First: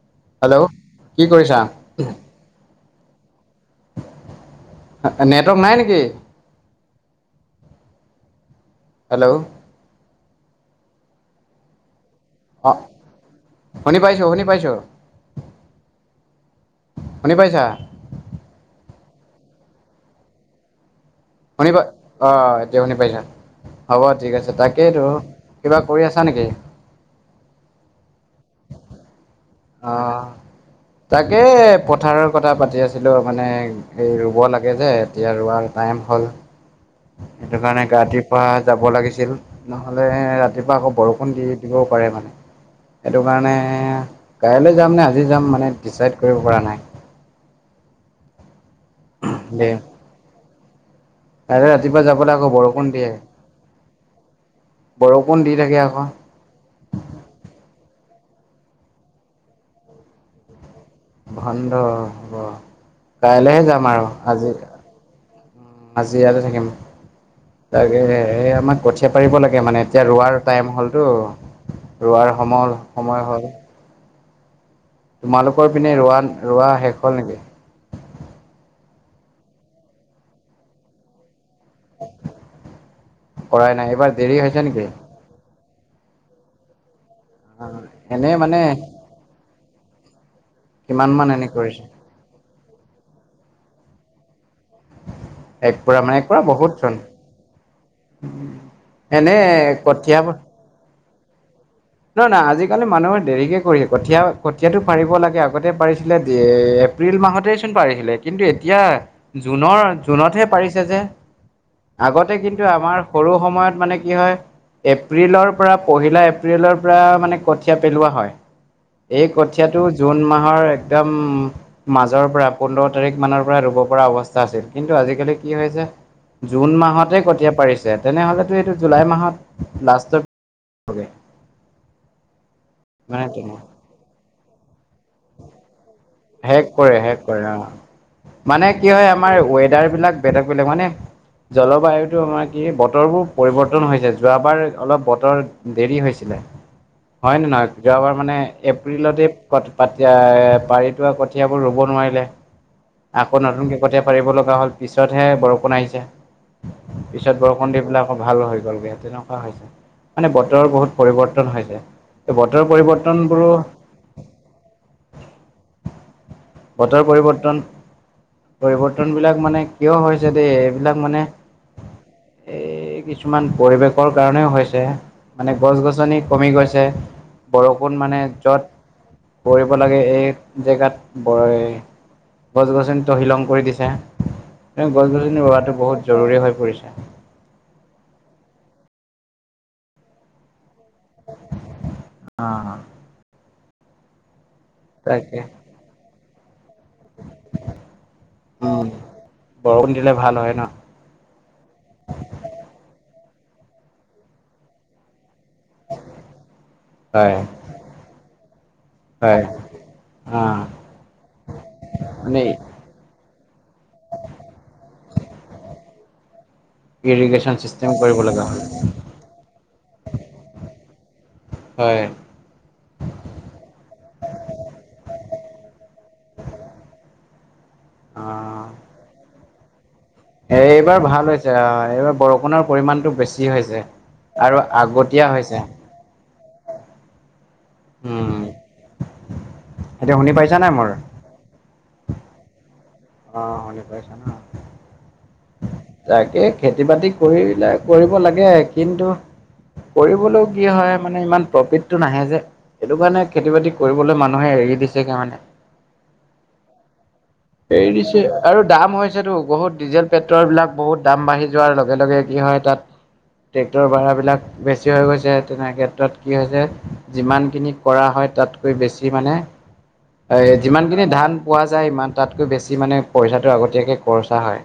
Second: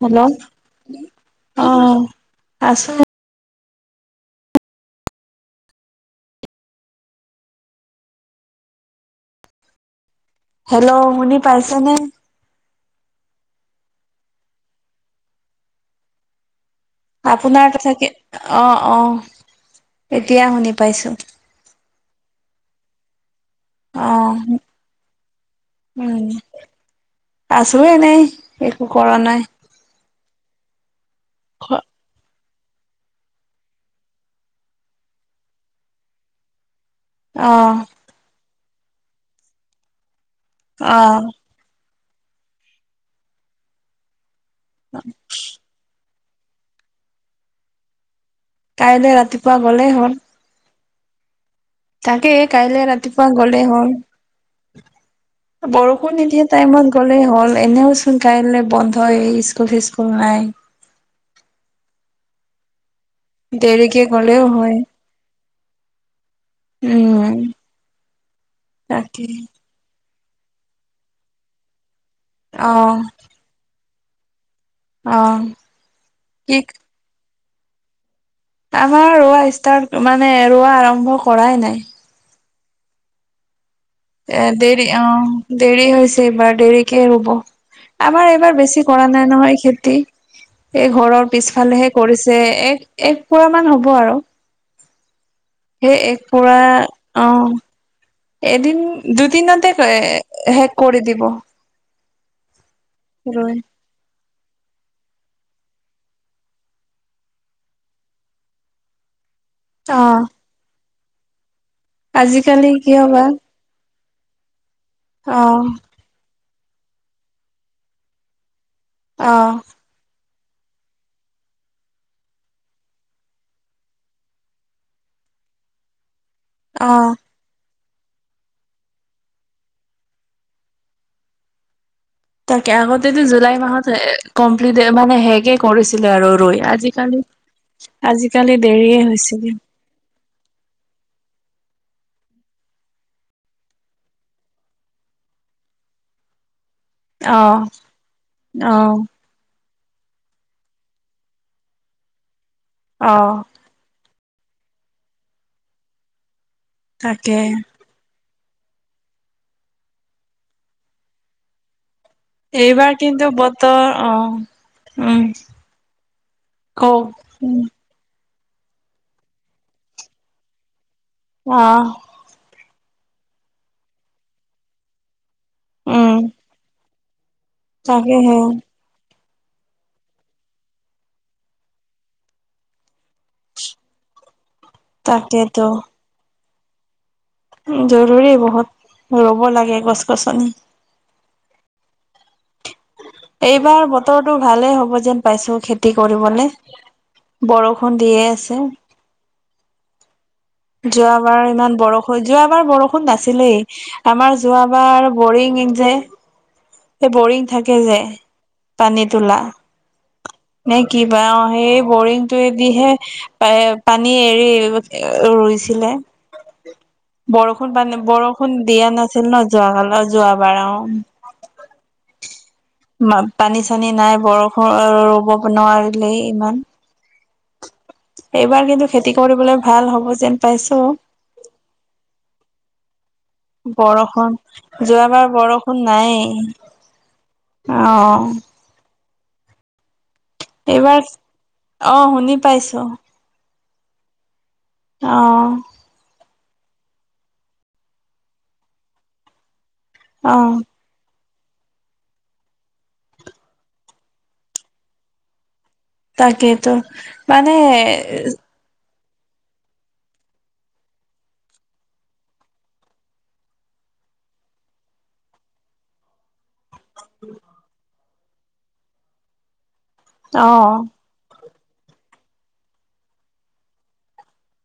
Hello, কি কৰিছা অহ, আছোঁ। আ', নেটৱৰ্ক নাই নেকি? হেল্ল' হেল্ল', শুনি পাইছেনে? অ', শুনি পাইছোঁ, শুনি পাইছোঁ। শুনি পাইছা আপোনাৰ কথাকে, অঁ অঁ, এতিয়া শুনি পাইছোঁ। শুনি পা, অঁ এতিয়া শুনি পাইছোঁ। হ'ব অ ঠিক আছে, তাকেইতো, কিবা কৰি আছা নেকি? আছোঁ এনেই, একো কৰা নাই। অঁ, তাকে পথাৰত কথা পাতি আছিলোঁ মানে, এই ৰুব লাগে যে এতিয়া ৰোৱাৰ টাইম হ'ল। অ সেইটো কাৰণে ৰাাতিপুৱা যাব লাগিছিল, নহলে ৰাতিপুৱা আকৌ অ বৰষুণ দি দিবও পাৰে মানে, সেইটো কাৰণে কাইলৈ যাম নে আজি যাম মানে ডিচাইড কৰিব পৰা নাই। কাইলৈ ৰাতিপুৱা দেই গ'লেই হ'ল। [unintelligible] তাকে আকৌ কাইলে বৰষুণ দিয়ে ৰাতিপুৱা গলেই হ'ল, বৰষুণ দি থাকে আকৌ বৰষুণ নিদিয়ে টাইমত গ'লেই হ'ল এনেওচোন কাইলে বন্ধই স্কুল চিস্কুল নাই। বন্ধ হ'ব, কাইলেহে যাম দেৰিকে আৰু গ'লেও আজি হয় আজি ইয়াতে থাকিম। উম তাকেহে, এ আমাৰ কঠিয়া তাকে পাৰিব লাগে মানে এতিয়া ৰোৱাৰ টাইম হ'লতো, ৰোৱাৰ অ সময় সময় হ'ল। অ তোমালোকৰ পিনে ৰোৱা কি ৰোৱা শেষ হ'ল নেকি? আমাৰ ৰোৱা ষ্টাৰ্ট মানে ৰোৱা আৰম্ভ কৰাই নাই। কৰাই নাই এইবাৰ এ হৈছে নেকি দেৰি অঁ দেৰি হৈছে এইবাৰ দেৰিকে ৰুব। আমাৰ এনেই এইবাৰ মানে বেছি কৰা নাই নহয় খেতি, এই কিমান মান ঘৰৰ এনে কৰিছে পিছফালেহে কৰিছে, এক এক পুৰা মান হ'ব আৰু। সেই এক পুৰা, অঁ। এদিন এনে দুদিনতে এ কঠিয়া শেষ কৰি দিব। নহয় নহয়, আজিকালি মানুহে ৰুই। দেৰিকে কৰি কঠীয়া কঠীয়াটো পাৰিব লাগে আগতে পাৰিছিলে দে এপ্ৰিল মাহতেইচোন পাৰিছিলে কিন্তু এতিয়া জুনৰ অ জুনতহে পাৰিছে যে, আগতে কিন্তু আজিকালি আমাৰ কিয় বা সৰু সময়ত মানে কি হয়, অ এপ্ৰিলৰ পৰা পহিলা এপ্ৰিলৰ পৰা মানে কঠীয়া পেলোৱা হয়। এই অ কঠিয়াটো জুন মাহৰ একদম মাজৰ পৰা পোন্ধ তাৰিখ মানৰ পৰা ৰুব পৰা অৱস্থা আছিল, কিন্তু আজিকালি কি হৈছে জুন অ মাহতে কঠিয়া পাৰিছে, তেনেহ'লেতো এইটো জুলাই মাহত লাষ্টত বগে তাকে, আগতেতো তেনে জুলাই মাহত এ কমপ্লিট এ মানে হেগে কৰিছিলে আৰু ৰুই, হেক কৰে হেক আজিকালি কৰে অ আজিকালি দেৰিয়ে হৈছেগে। কেডাৰ বিলাক বেলেগ বেলেগ মানে জলবায়ুটো আমাৰ কি বতৰবোৰ পৰিৱৰ্তন হৈছে, যোৱাবাৰ অলপ বতৰ দেৰি হৈছিলে। হয় নে অ', নহয়, যোৱাবাৰ মানে অ', এপ্ৰিলতে পট পাত আ পাৰি ৰোৱা কঠিয়াবোৰ ৰুব নোৱাৰিলে, আকৌ অ', নতুনকে আগতে পাৰিব লগা হ'ল পিছতহে বৰষুণ আহিছে, পিছত তাকে বৰষুণ দি পেলাই অ ভাল হৈ গ'লগে তেনেকুৱা হৈছে, মানে বতৰৰ বহুত পৰিৱৰ্তন হৈছে। বতৰ এইবাৰ কিন্তু পৰিৱৰ্তনবোৰো বতৰ, অঁ উম। কওক বতৰ পৰিৱৰ্তন, পৰিৱৰ্তন বিলাক মানে কিয় হৈছে দেই এইবিলাক মানে অঁ। এই কিছুমান পৰিৱেশৰ কাৰণেও হৈছে। মানে গছ উম, গছনি কমি গৈছে, বৰষূণ মানে তাকেহে যত পৰিব লাগে এই জেগাত বয় গছ গছনি তহিলং কৰি দিছে, এ গছ গছনি তাকেতো ৰুৱাটো বহুত জৰুৰী হৈ পৰিছে। উ জৰুৰী বহুত ৰুব লাগে গছ গছনি। অ অ। এইবাৰ বতৰটো ভালেই হ'ব যেন তাকে পাইছো খেতি কৰিবলে। বৰষুণ দিয়ে আছে। উম। বৰষুণ দিলে ভাল হয় ন? যোৱাবাৰ ইমান বৰষ যোৱাবাৰ বৰষুণ নাছিলেই আমাৰ যোৱাবাৰ বৰিং। যে হে হয় বৰিং থাকে যে পানী হয় তোলা। অ'। নে কিবা অ সেই মানে বৰিংটোয়েদিহে। পে পানী এৰি এ ৰুইছিলে। ইৰিগেশ্যন বৰষুণ চিষ্টেম পানী কৰিব লগা বৰষুণ হয়। দিয়া নাছিল ন? যোৱ কালত যোৱাবাৰ অ হয়। মা পানী চানী নাই বৰষৰ ৰ ৰুব নোৱাৰিলে ইমান। এইবাৰ কিন্তু খেতি কৰিবলৈ ভাল হ'ব যেন। এ পাইছো এইবাৰ ভাল হৈছে অ এইবাৰ বৰষুণৰ পৰিমণটো বেছি হৈছে। বৰষুণ আৰু যোৱাবাৰ আগতীয়া হৈছে। বৰষুণ নাই অ উম, এতিয়া শুনি পাইছ। এইবাৰ অ শুনি পাইছো। অ শুনি পাইছা ন? অ। তাকে খেতি বাতি কৰিলে কৰিব লাগে, কিন্তু- অ কৰিবলও কি হয়? মানে ইমান প্ৰফিট- টো নাহে যে, সেইটো কাৰণে খেতি বাতি কৰিবলৈ মানুহে এৰি দিছেগে মানে। তাকেইতো মানে এৰি দিছে আৰু দাম হৈছেতো বহুত ডিজেল- পেট্ৰল বিলাক বহুত দাম বাঢ়ি যোৱাৰ লগে লগে কি হয় তাত- ট্ৰেক্টৰৰ ভাড়াবিলাক বেছি হৈ গৈছে, তেনে ক্ষেত্ৰত কি হৈছে? যিমানখিনি কৰা হয়, তাতকৈ বেছি মানে অ এ যিমানখিনি ধান- পোৱা যায় ইমান, তাতকৈ বেছি মানে পইচাটো আগতীয়াকে খৰচা হয়।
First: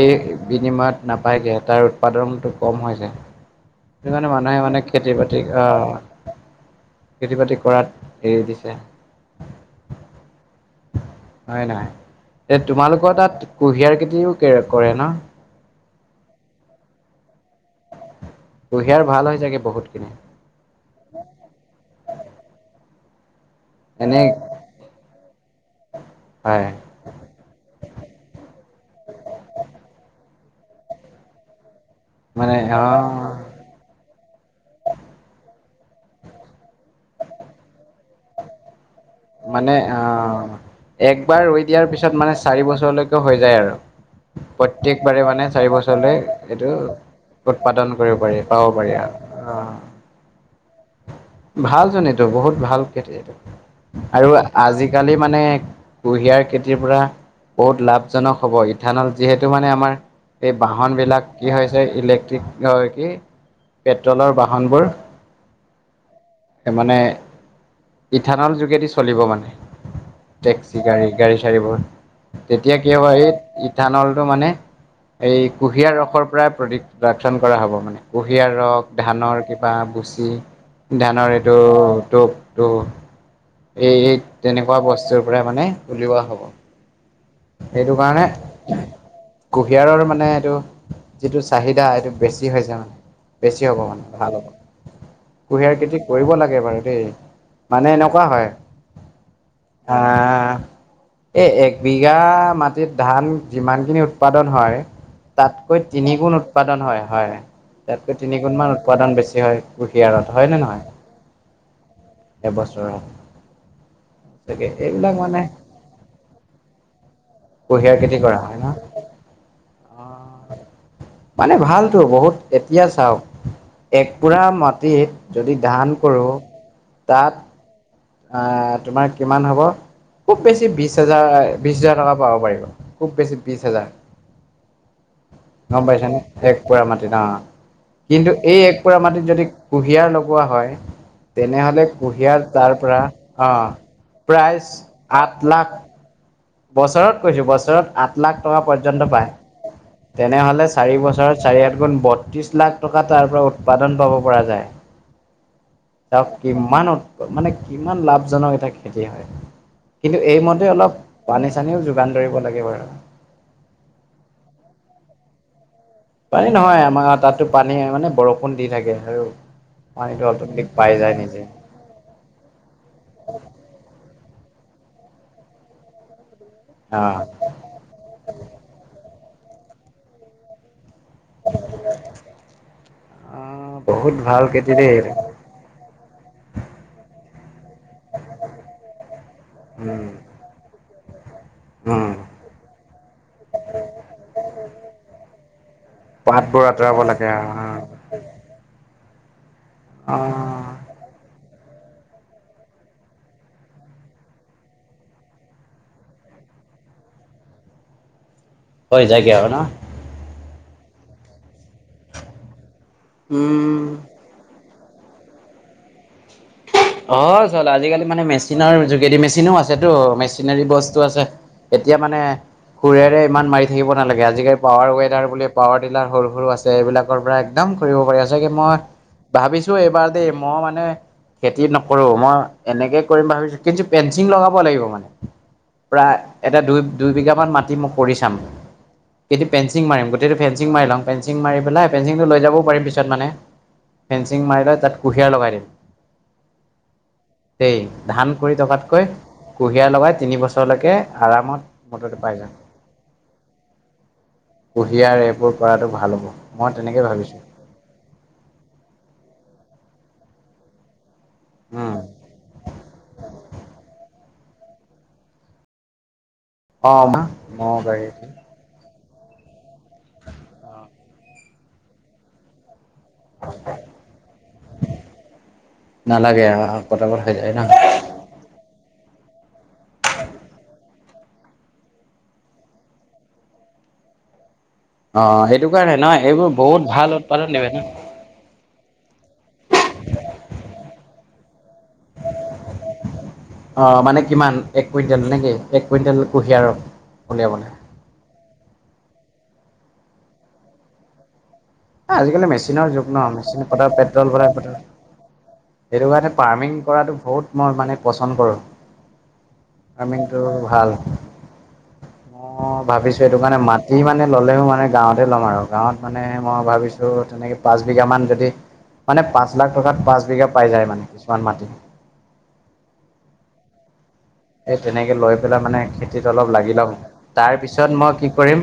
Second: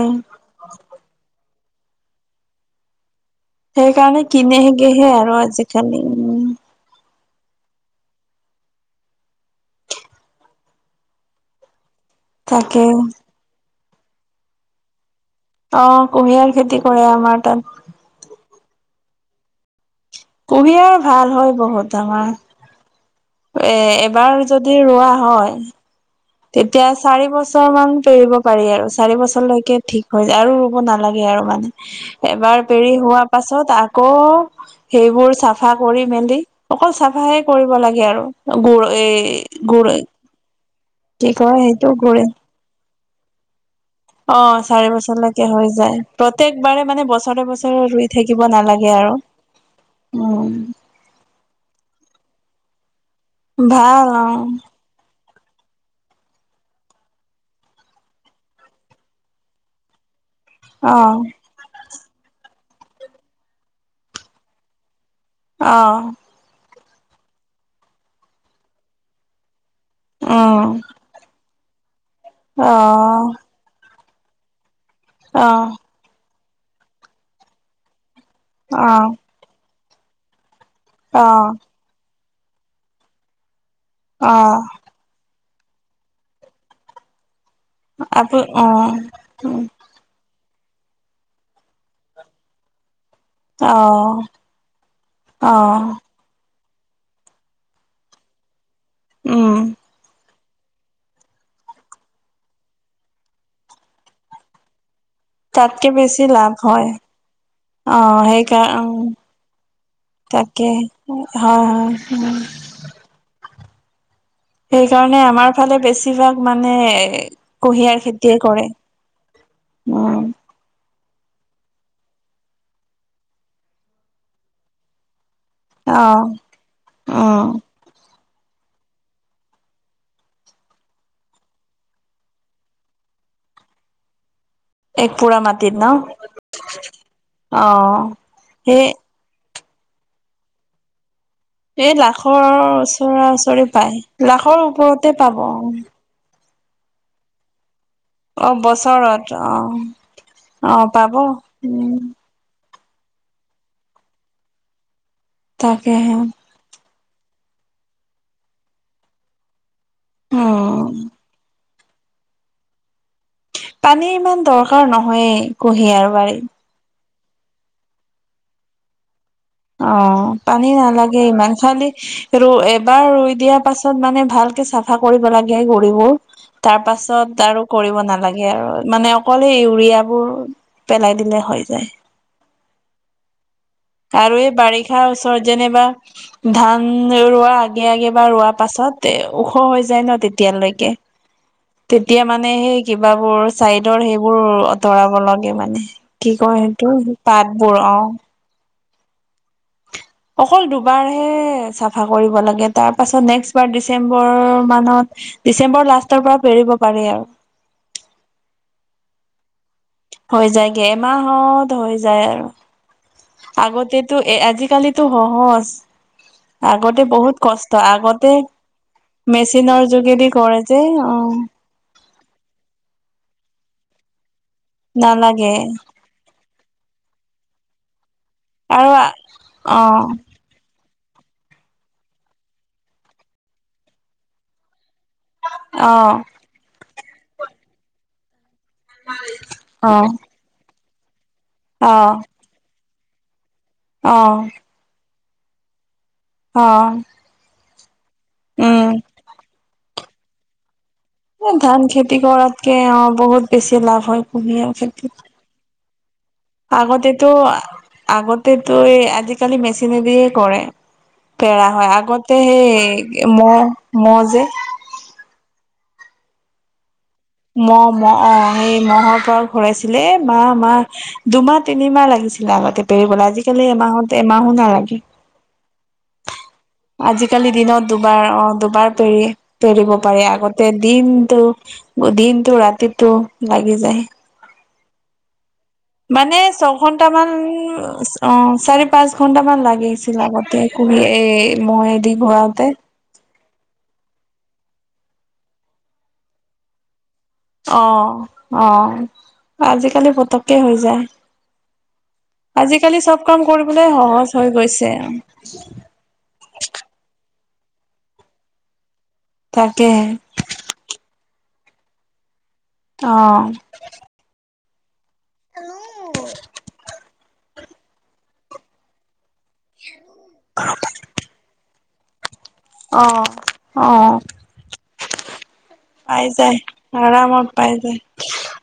এই বিনিময়ত নাপায়গে তাৰ উৎপাদনটো কম হৈ যায়। সেইকাৰণে সেইকানে মানুহে মানে কিনেগেহে খেতি আৰু বাতি আজিকালি অঁহ- উম খেতি বাতি কৰাত এৰি দিছে। হয় নহয়? এ তাকে তোমালোকৰ তাত কুঁহিয়াৰ খেতিও কৰে ন? অঁ কুঁহিয়াৰ খেতি কৰে আমাৰ তাত। কুঁহিয়াৰ ভাল হয় চাগে বহুতখিনি। কুঁহিয়াৰ ভাল হয় বহুত ডাঙৰ। এ এনেই এবাৰ যদি ৰোৱা হয়, হয় তেতিয়া- চাৰি বছৰ মান পেৰিব পাৰি আৰু চাৰি বছৰলৈকে ঠিক হৈ যায়, আৰু ৰুব নালাগে আৰু মানে। মানে এবাৰ পেৰি হোৱা অ' পাছত আকৌ- সেইবোৰ চাফা কৰি মেলি অকল চাফাহে কৰিব লাগে আৰু, গুৰ এই- মানে গুৰ আঁ কি একবাৰ কয় ৰৈ দিয়াৰ সেইটো পিছত গুৰে মানে চাৰি বছৰলৈকে হৈ যায় অ আৰু। চাৰি প্ৰত্যয়েকবাৰে বছৰলৈকে মানে হৈ চাৰি যায় বছৰলে এইটো প্ৰত্যেকবাৰে মানে বছৰে বছৰে উৎপাদন ৰুই কৰিব থাকিব পাৰি পাব নালাগে পাৰি আৰু। অঁ'। উম'। ভালচোন এইটো বহুত ভাল খেতি এইটো, ভাল আৰু আজি- কালি মানে কুঁহিয়াৰ খেতিৰ পৰা- বহুত লাভজনক হ'ব, ইথানল যিহেতু মানে আমাৰ- এই অ বাহন বিলাক কি হৈছে ইলেক্ট্ৰিক অঁ কি পেট্ৰলৰ বাহনবোৰ- অঁহ'। এ মানে ইথানল যোগেদি চলিব মানে টেক্সি উম গাড়ী গাড়ী- গাড়ীবোৰ, অ তেতিয়া কি হ'ব এই ইথানলটো মানে- এই অ কুঁহিয়াৰ ৰসৰ পৰাই প্ৰদিক-প্ৰদাকশন কৰা হ'ব মানে, কুঁহিয়াৰ ৰস, অ ধানৰ খে- বাঁহ বুচি- অ ধানৰ এইটো টোপটো, এই এই অ তেনেকুৱা বস- টোৰ পৰাই মানে উলিওৱা হ'ব। সেইটো কাৰণে, আপু অ কুঁহিয়াৰৰ মানে এইটো- যিটো চাহিদা এইটো বেছি হৈছে মানে, বেছি অ হ'ব মানে ভাল হ'ব। অ কুঁহিয়াৰ খেতি কৰিব লাগে বাৰু দেই, মানে এনেকুৱা উম হয়- আঁ আঁ'। এই এক বিঘা মাটিত ধান যিমানখিনি উৎপাদন হয়, - তাতকৈ তাতকে তিনি বেছি গুণ লাভ উৎপাদন হয় হয়, অ তাতকৈ তিনি গুণ মান সেইকাৰ উম উৎপাদন বেছি হয় কুঁহিয়াৰত। হয় নে তাকে হে হয় হয়, উম। হয়। সেইকাৰণে মানে আমাৰ ফালে বেছিভাগ মানে- কুঁহিয়াৰ খেতি খেতিয়ে কৰা হয় কৰে, ন। অঁ'। মানে ভালতো বহুত এতিয়া চাওক, এক পোৰা মাটিত- যদি ধান অ কৰ তাত উম আ তোমাৰ কিমান হ'ব খুব বেছি বিশ হাজাৰ বিশ হাজাৰ টকা পাব পাৰিব খুব বেছি বিশ হাজাৰ। এক পুৰা মাটিত গম পাইছে ন এক পোৰা মাটিত অ অ'। কিন্তু এই এক সেই পোৰা মাটিত যদি কুঁহিয়াৰ লগোৱা হয় তেনেহলে এই কুঁহিয়াৰ লাখৰ তাৰ ওচৰা সাত অ ওচৰি পায় লাখৰ প্ৰায় ওপৰতে পাব। আঠ লাখ বছৰত কৈছো বছৰত আঠ আঠ লাখ অ' টকা পৰ্যন্ত বছৰত পায় অ' তেনেহ'লে অ' চাৰি পাব বছৰত চাৰি আঠ উম গুণ ব ত্ৰিশ লাখ টকা তাৰ পৰা উৎপাদন পাব পৰা যায়। তাকেহে তেওঁক কিমান মানে কিমান লাভজনক এটা খেতি হয় কিন্তু এইমতে উম অলপ পানী চানীও যোগান ধৰিব লাগিব আৰু। পানীৰ ইমান দৰকাৰ নহয়ে কুহিয়াৰত পানী নহয় আমাৰ তাতো পানী মানে বৰষুণ দি থাকে আৰু। অ পানীটো অট'মেটিক পানী পাই যায় নালাগে নিজে ইমান খালি সেইটো এবাৰ ৰুই দিয়াৰ পাছত মানে ভালকে চাফা কৰিব লাগে গুৰিবোৰ। তাৰ অ', পাছত আৰু কৰিব নালাগে আৰু মানে অকল সেই ইউৰিয়াবোৰ পেলাই দিলে হৈ যায়। অ', বহুত আৰু ভাল এই খেতি দেই বাৰিষাৰ এইটো ওচৰত যেনেবা ধান ৰোৱা আগে আগে বা ৰোৱা পাছত এ ওখ হৈ যায় উম, ন তেতিয়ালৈকে। [unintelligible] তেতিয়া মানে সেই কিবাবোৰ চাইডৰ সেইবোৰ আঁতৰাব লাগে মানে কি কয় পাতবোৰ আঁতৰাব সেইটো লাগে পাতবোৰ অ। অ অকল দুবাৰহে চাফা কৰিব লাগে তাৰপাছত নেক্সট বাৰ ডিচেম্বৰ মানত ডিচেম্বৰ লাষ্টৰ পৰা পেৰিব পাৰি আৰু। হৈ যায়গে আৰু ন। হৈ যায়গে এমাহত হৈ যায় আৰু উম। আগতে টো এ আজি কালিতো সহজ আগতে বহুত অ', চল কষ্ট আজিকালি মানে আগতে মেচিনৰ যোগেদি মেচিনো আছেতো মেচিনৰ যোগেদি কৰে মেচিনেৰী যে বস্তু অ। আছে। এতিয়া মানে সুৰেৰে ইমান মাৰি থাকিব নালাগে আজিকালি পাৱাৰ ৱেডাৰ বুলি নালাগে পাৱাৰ যিবিলাক সৰু সৰু আছে এইবিলাকৰ পৰা একদম কৰিব পাৰি চাগে মই আৰু অ ভাবিছো অ এইবাৰ দেই মইও মানে খেতি নকৰো মই এনেকে কৰিম ভাবিছোঁ কিন্তু পেঞ্চিং লগাব লাগিব মানে অ প্ৰায় এটা দুই দুই বিঘামান মাটি মই কৰি চাম কি পেঞ্চিং মাৰিম গোটেইতো ফেঞ্চিং মাৰি লওঁ ফেঞ্চিং মাৰি পেলাই অ ফেঞ্চিংটো লৈ যাব পাৰিম পিছত মানে অ ফেঞ্চিং মাৰি লৈ তাত কুঁহিয়াৰ লগাই দিম। অ দেই ধান কৰি উম থকাতকৈ কুঁহিয়াৰ লগাই তিনি বছৰলেকে এ ধান খেতি কৰাতকে অ বহুত বেছি লাভ হয় কুঁহিয়াৰ এইবোৰ কৰাটো ভাল হ'ব মই খেতিত। তেনেকে আগতেতো ভাবিছো আগতেতো এই আজিকালি মেচিনেদিয়ে কৰে। পেৰা হয় উম। আগতে সেই মহ মহ যে অ মা মও মহ গাড়ী মহ অ এই মহৰ পৰা ঘূৰাইছিলে এই মাহ মাহ দুমাহ তিনিমাহ লাগিছিলে আগতে। পেৰিবলে আজিকালি এমাহত এমাহো নালাগে। নালাগে আৰু। আজিকালি দিনত দুবাৰ অহ, দুবাৰ পেৰি-পেৰিব পাৰে, আগতে দিনটো। দিনটো ৰাতিটো লাগি যায়। অহ', অহ' সেইটো কাৰণে। নহয় মানে এইবোৰ ছয় বহুত ভাল ঘন্টামান উৎপাদন দিবে ন। অহ, চাৰি পাঁচ ঘন্টামান লাগিছিল আগতে একোদি এ মহেদি ঘূৰাওতে। অহ, মানে কিমান এক কুইণ্টেলনে কি? এক কুইণ্টেল কুঁহিয়াৰৰ উলিয়াব লাগে। অহ', অহ' আজিকালি পতককে হৈ যায়। মেচিনৰ আজিকালি যুগ ন চব কাম মেচিন পতা কৰিবলৈ পেট্ৰল সহজ ভৰাই হৈ পতা গৈছে। সেইটো কাৰণে ফাৰ্মিং কৰাটো বহুত মই মানে পচন কৰোঁ। তাকেহে। ফাৰ্মিংটো ভাল মই অ ভাবিছোঁ, এইটো কাৰণে মাটি মানে ল'লেও মানে গাঁৱত গাঁৱতে ল'ম আৰু গাঁৱত মানে মই ভাবিছোঁ এনেকে পাঁচ বিঘা মান যদি, মানে পাঁচ লাখ টকাত পাঁচ বিঘা পাই যায় মানে কিছুমান মাটিত। অহ', অহ'। এই তেনেকে লৈ পেলাই মানে খেতিত অলপ লাগি ল'ম, আৰামত পাই তাৰপিছত যায় মই কি কৰিম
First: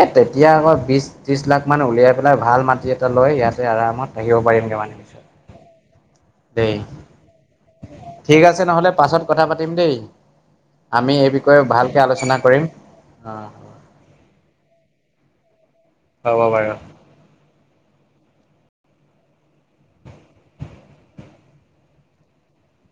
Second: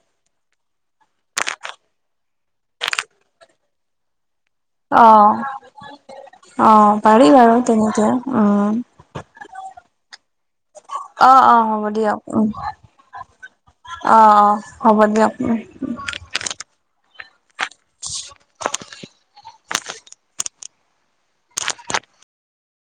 এ তেতিয়া আকৌ বিশ ত্ৰিশ লাখ মান উলিয়াই পেলাই ভাল মাটি এটা লৈ ইয়াতে আৰামত থাকিব পাৰিম। অ [unintelligible] দেই, অ', পাৰি বাৰু তেনেকে ঠিক আছে উম, নহ'লে পাছত কথা পাতিম দেই। আমি এই অহ', বিষয়ে অহ' হ'ব ভালকৈ দিয়ক। আলোচনা উম, কৰিম অ অহ', অহ' হ'ব দিয়ক উম। হ'ব বাৰু। [unintelligible]